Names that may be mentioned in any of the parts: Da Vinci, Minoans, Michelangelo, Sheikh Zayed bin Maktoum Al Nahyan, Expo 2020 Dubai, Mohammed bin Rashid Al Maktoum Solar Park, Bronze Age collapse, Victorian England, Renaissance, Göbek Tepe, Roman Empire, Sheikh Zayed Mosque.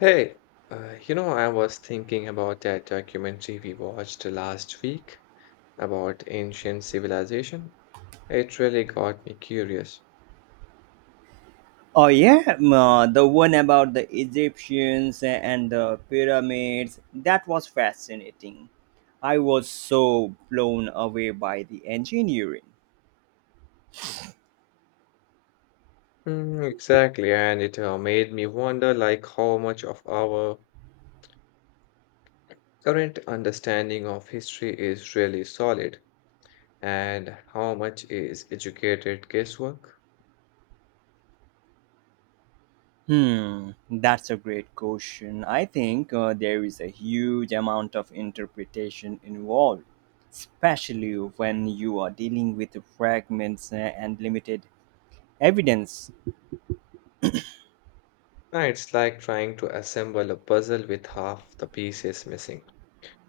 Hey, I was thinking about that documentary we watched last week about ancient civilization. It really got me curious. Oh yeah, the one about the Egyptians and the pyramids. That was fascinating. I was so blown away by the engineering. Mm, exactly, and it made me wonder like how much of our current understanding of history is really solid and how much is educated guesswork. That's a great question. I think there is a huge amount of interpretation involved, especially when you are dealing with fragments and limited evidence. It's like trying to assemble a puzzle with half the pieces missing,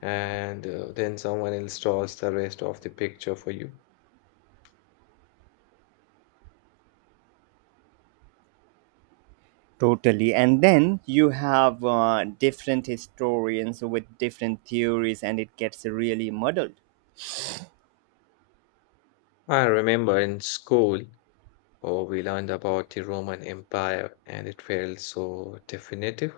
and then someone else draws the rest of the picture for you. Totally. And then you have different historians with different theories, and it gets really muddled. I remember in school, oh, we learned about the Roman Empire and it felt so definitive.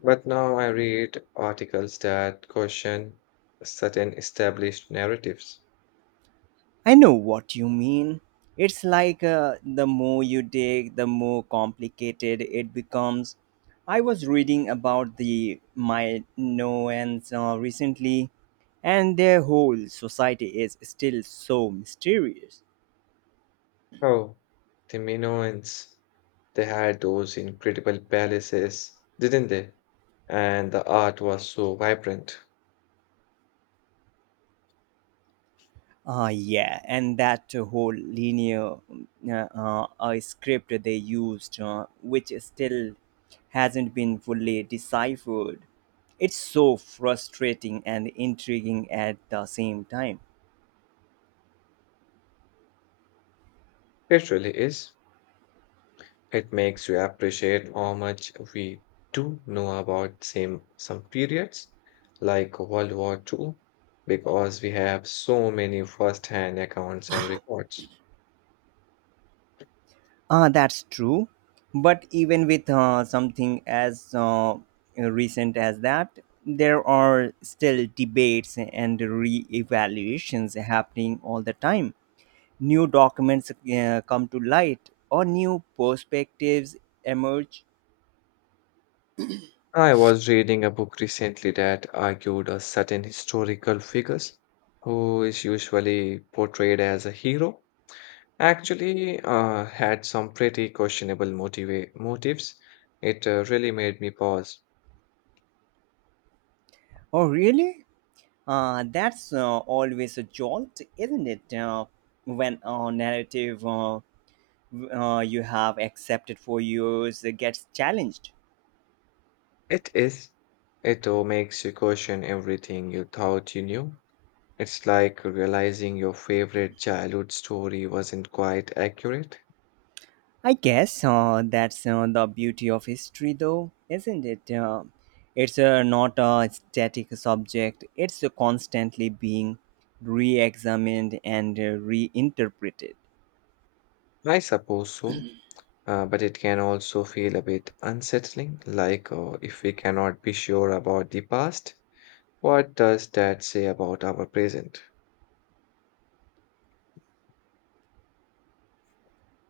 But now I read articles that question certain established narratives. I know what you mean. It's like the more you dig, the more complicated it becomes. I was reading about the Minoans recently, and their whole society is still so mysterious. Oh, the Minoans, they had those incredible palaces, didn't they? And the art was so vibrant. Yeah, and that whole linear script they used, which still hasn't been fully deciphered. It's so frustrating and intriguing at the same time. It really is. It makes you appreciate how much we do know about same some periods like World War Two, because we have so many first-hand accounts and records. That's true. But even with something as recent as that, there are still debates and re evaluations happening all the time new documents come to light or new perspectives emerge. I was reading a book recently that argued a certain historical figures who is usually portrayed as a hero actually had some pretty questionable motives. It really made me pause. Oh, really? That's always a jolt, isn't it? When a narrative you have accepted for years gets challenged. It is. It all makes you question everything you thought you knew. It's like realizing your favorite childhood story wasn't quite accurate. I guess that's the beauty of history, though, isn't it? It's not a static subject, it's constantly being re examined and reinterpreted. I suppose so, but it can also feel a bit unsettling, like if we cannot be sure about the past, what does that say about our present?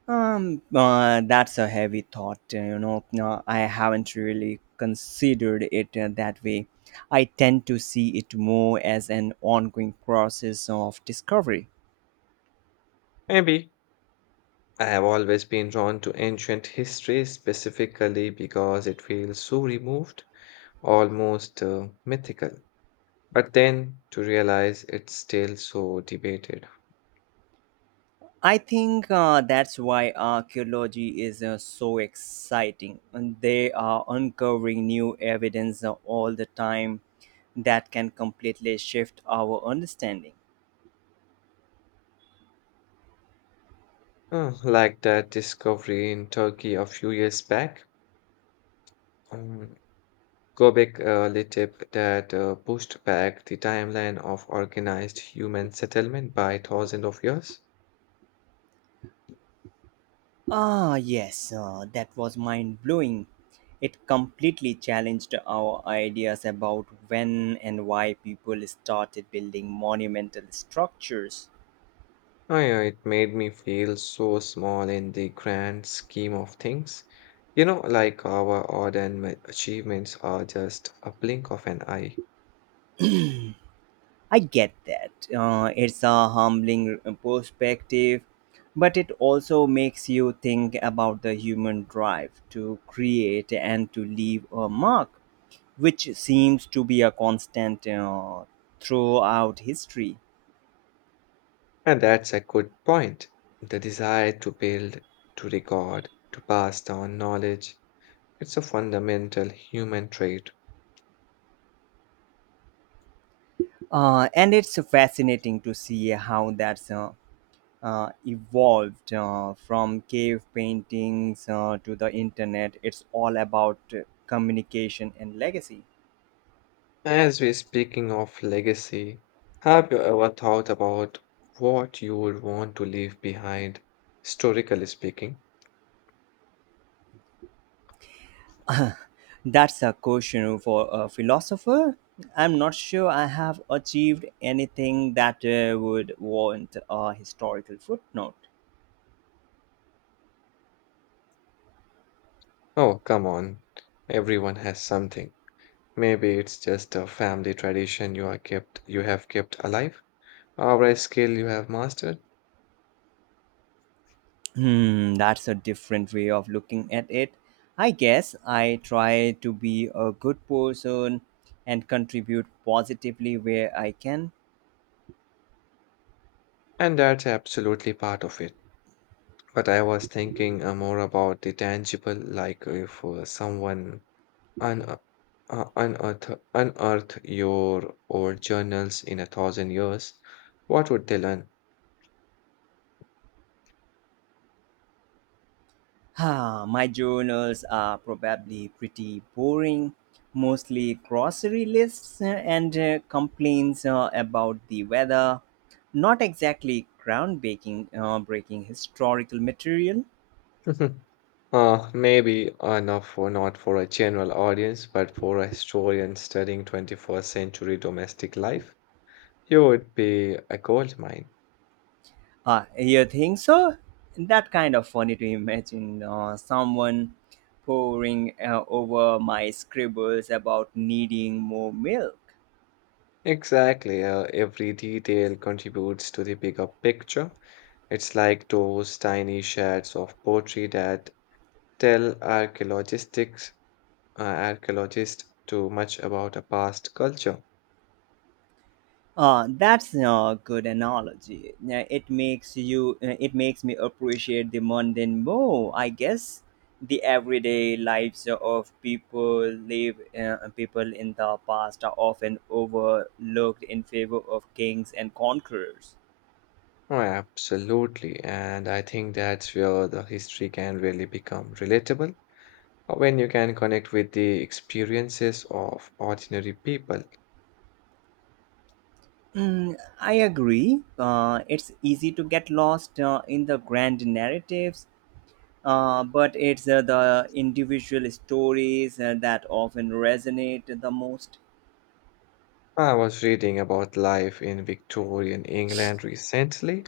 That's a heavy thought. No, I haven't really considered it that way. I tend to see it more as an ongoing process of discovery. Maybe. I have always been drawn to ancient history specifically because it feels so removed, almost mythical. But then to realize it's still so debated. I think that's why archaeology is so exciting. And they are uncovering new evidence all the time that can completely shift our understanding. Like that discovery in Turkey a few years back, um, Göbek Tepe that pushed back the timeline of organized human settlement by thousands of years. Ah, yes, that was mind blowing. It completely challenged our ideas about when and why people started building monumental structures. Oh yeah, it made me feel so small in the grand scheme of things. You know, like our achievements are just a blink of an eye. I get that. It's a humbling perspective, but it also makes you think about the human drive to create and to leave a mark, which seems to be a constant throughout history. And that's a good point. The desire to build, to record, to pass down knowledge. It's a fundamental human trait. And it's fascinating to see how that's evolved from cave paintings to the internet. It's all about communication and legacy. As we're speaking of legacy, have you ever thought about what you would want to leave behind, historically speaking? that's a question for a philosopher. I'm not sure I have achieved anything that would warrant a historical footnote. Oh, come on. Everyone has something. Maybe it's just a family tradition you have kept alive, or a skill you have mastered, That's a different way of looking at it. I guess I try to be a good person and contribute positively where I can. and that's absolutely part of it. But I was thinking more about the tangible, like if someone un unearth unearth your old journals in 1,000 years, what would they learn? Ah, my journals are probably pretty boring, mostly grocery lists and complaints about the weather. Not exactly groundbreaking, breaking historical material. Maybe not for a general audience, but for a historian studying 21st century domestic life, you would be a gold mine. You think so? That kind of funny to imagine someone poring over my scribbles about needing more milk. Exactly, every detail contributes to the bigger picture. It's like those tiny shards of poetry that tell archaeologists too much about a past culture. That's a good analogy. Yeah, It makes you. It makes me appreciate the mundane more. I guess the everyday lives of people live people in the past are often overlooked in favor of kings and conquerors. Oh, absolutely. And I think that's where the history can really become relatable when you can connect with the experiences of ordinary people. Mm, I agree. It's easy to get lost in the grand narratives, but it's the individual stories that often resonate the most. I was reading about life in Victorian England recently,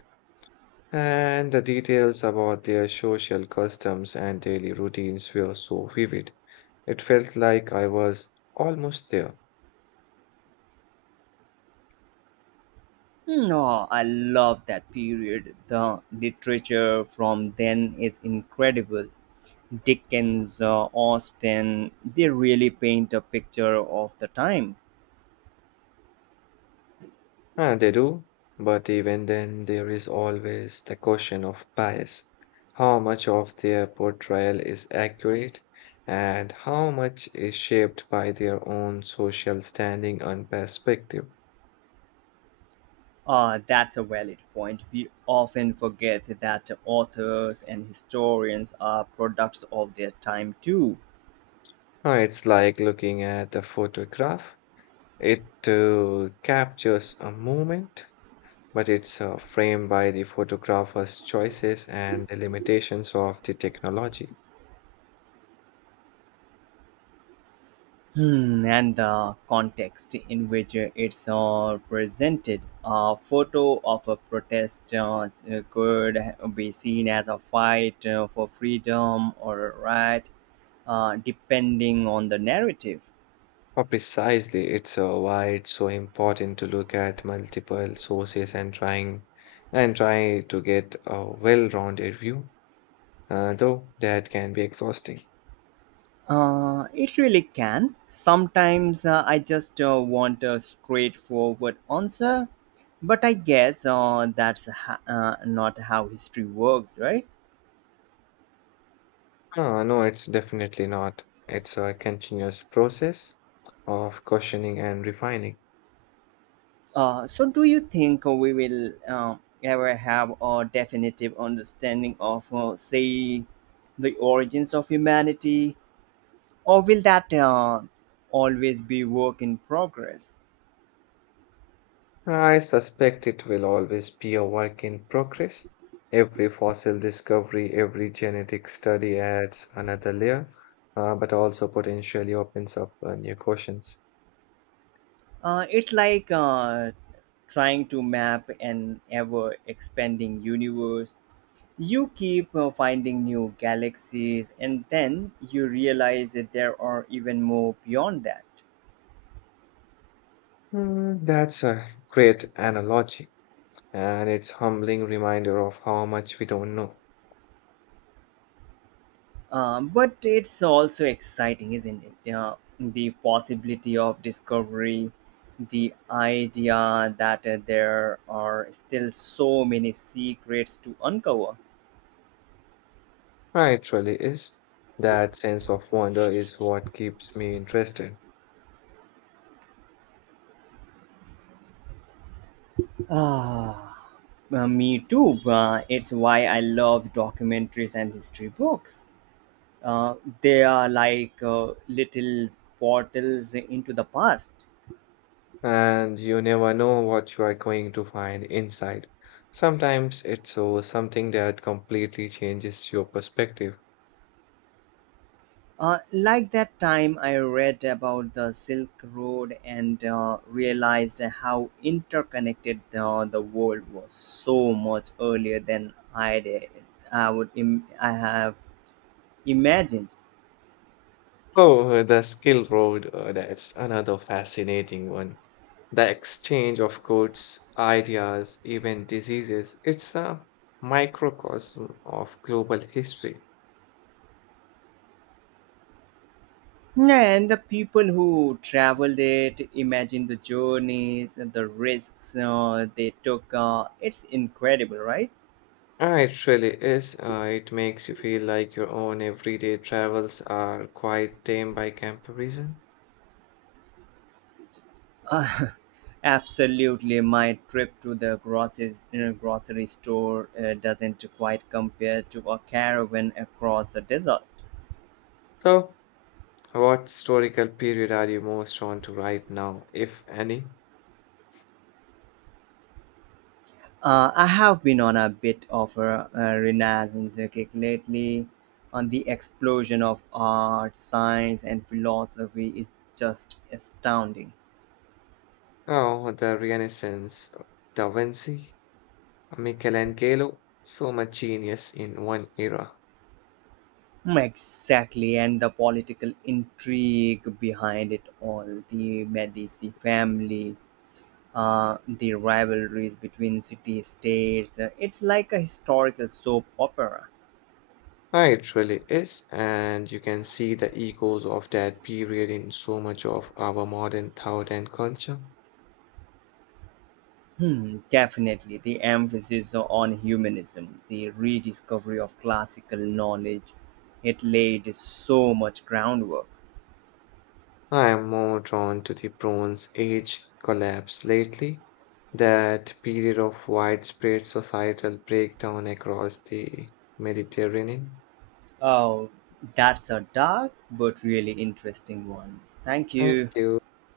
and the details about their social customs and daily routines were so vivid. It felt like I was almost there. No, I love that period. The literature from then is incredible. Dickens, Austen, they really paint a picture of the time. Ah, they do, but even then, there is always the question of bias. How much of their portrayal is accurate, and how much is shaped by their own social standing and perspective? That's a valid point. We often forget that authors and historians are products of their time too, Ah, it's like looking at a photograph. It captures a moment, but it's framed by the photographer's choices and the limitations of the technology. And the context in which it's presented. A photo of a protest could be seen as a fight for freedom or right, depending on the narrative. Oh, precisely. It's why it's so important to look at multiple sources and try to get a well-rounded view, though that can be exhausting. It really can. Sometimes I just want a straightforward answer, but I guess that's not how history works, right? No, it's definitely not. It's a continuous process of questioning and refining. So, do you think we will ever have a definitive understanding of, say, the origins of humanity, or will that always be work in progress? I suspect it will always be a work in progress. Every fossil discovery, every genetic study adds another layer, but also potentially opens up new questions. It's like trying to map an ever expanding universe. You keep finding new galaxies, and then you realize that there are even more beyond that. Mm, that's a great analogy, and it's humbling reminder of how much we don't know. But it's also exciting, isn't it? The possibility of discovery, the idea that there are still so many secrets to uncover. Ah, it truly is. That sense of wonder is what keeps me interested, Ah, Me too. It's why I love documentaries and history books. Uh, they are like little portals into the past. and you never know what you are going to find inside. Sometimes it's something that completely changes your perspective. Like that time I read about the Silk Road and realized how interconnected the world was so much earlier than I did. I have imagined. Oh, the skill road, that's another fascinating one. The exchange of goods, ideas, even diseases, it's a microcosm of global history. And the people who traveled it, imagine the journeys and the risks they took. It's incredible, right? Ah, it really is. It makes you feel like your own everyday travels are quite tame by comparison. Uh, absolutely, my trip to the grocery store doesn't quite compare to a caravan across the desert. So, what historical period are you most drawn to right now, if any? I have been on a bit of a renaissance kick lately. On the explosion of art, science, and philosophy is just astounding. Oh, the Renaissance, Da Vinci, Michelangelo, so much genius in one era. Exactly, and the political intrigue behind it all. The Medici family, the rivalries between city states. It's like a historical soap opera. Ah, it really is, and you can see the echoes of that period in so much of our modern thought and culture. Definitely. The emphasis on humanism, the rediscovery of classical knowledge, it laid so much groundwork. I am more drawn to the Bronze Age collapse lately, that period of widespread societal breakdown across the Mediterranean. Oh, that's a dark but really interesting one. Thank Thank you. you.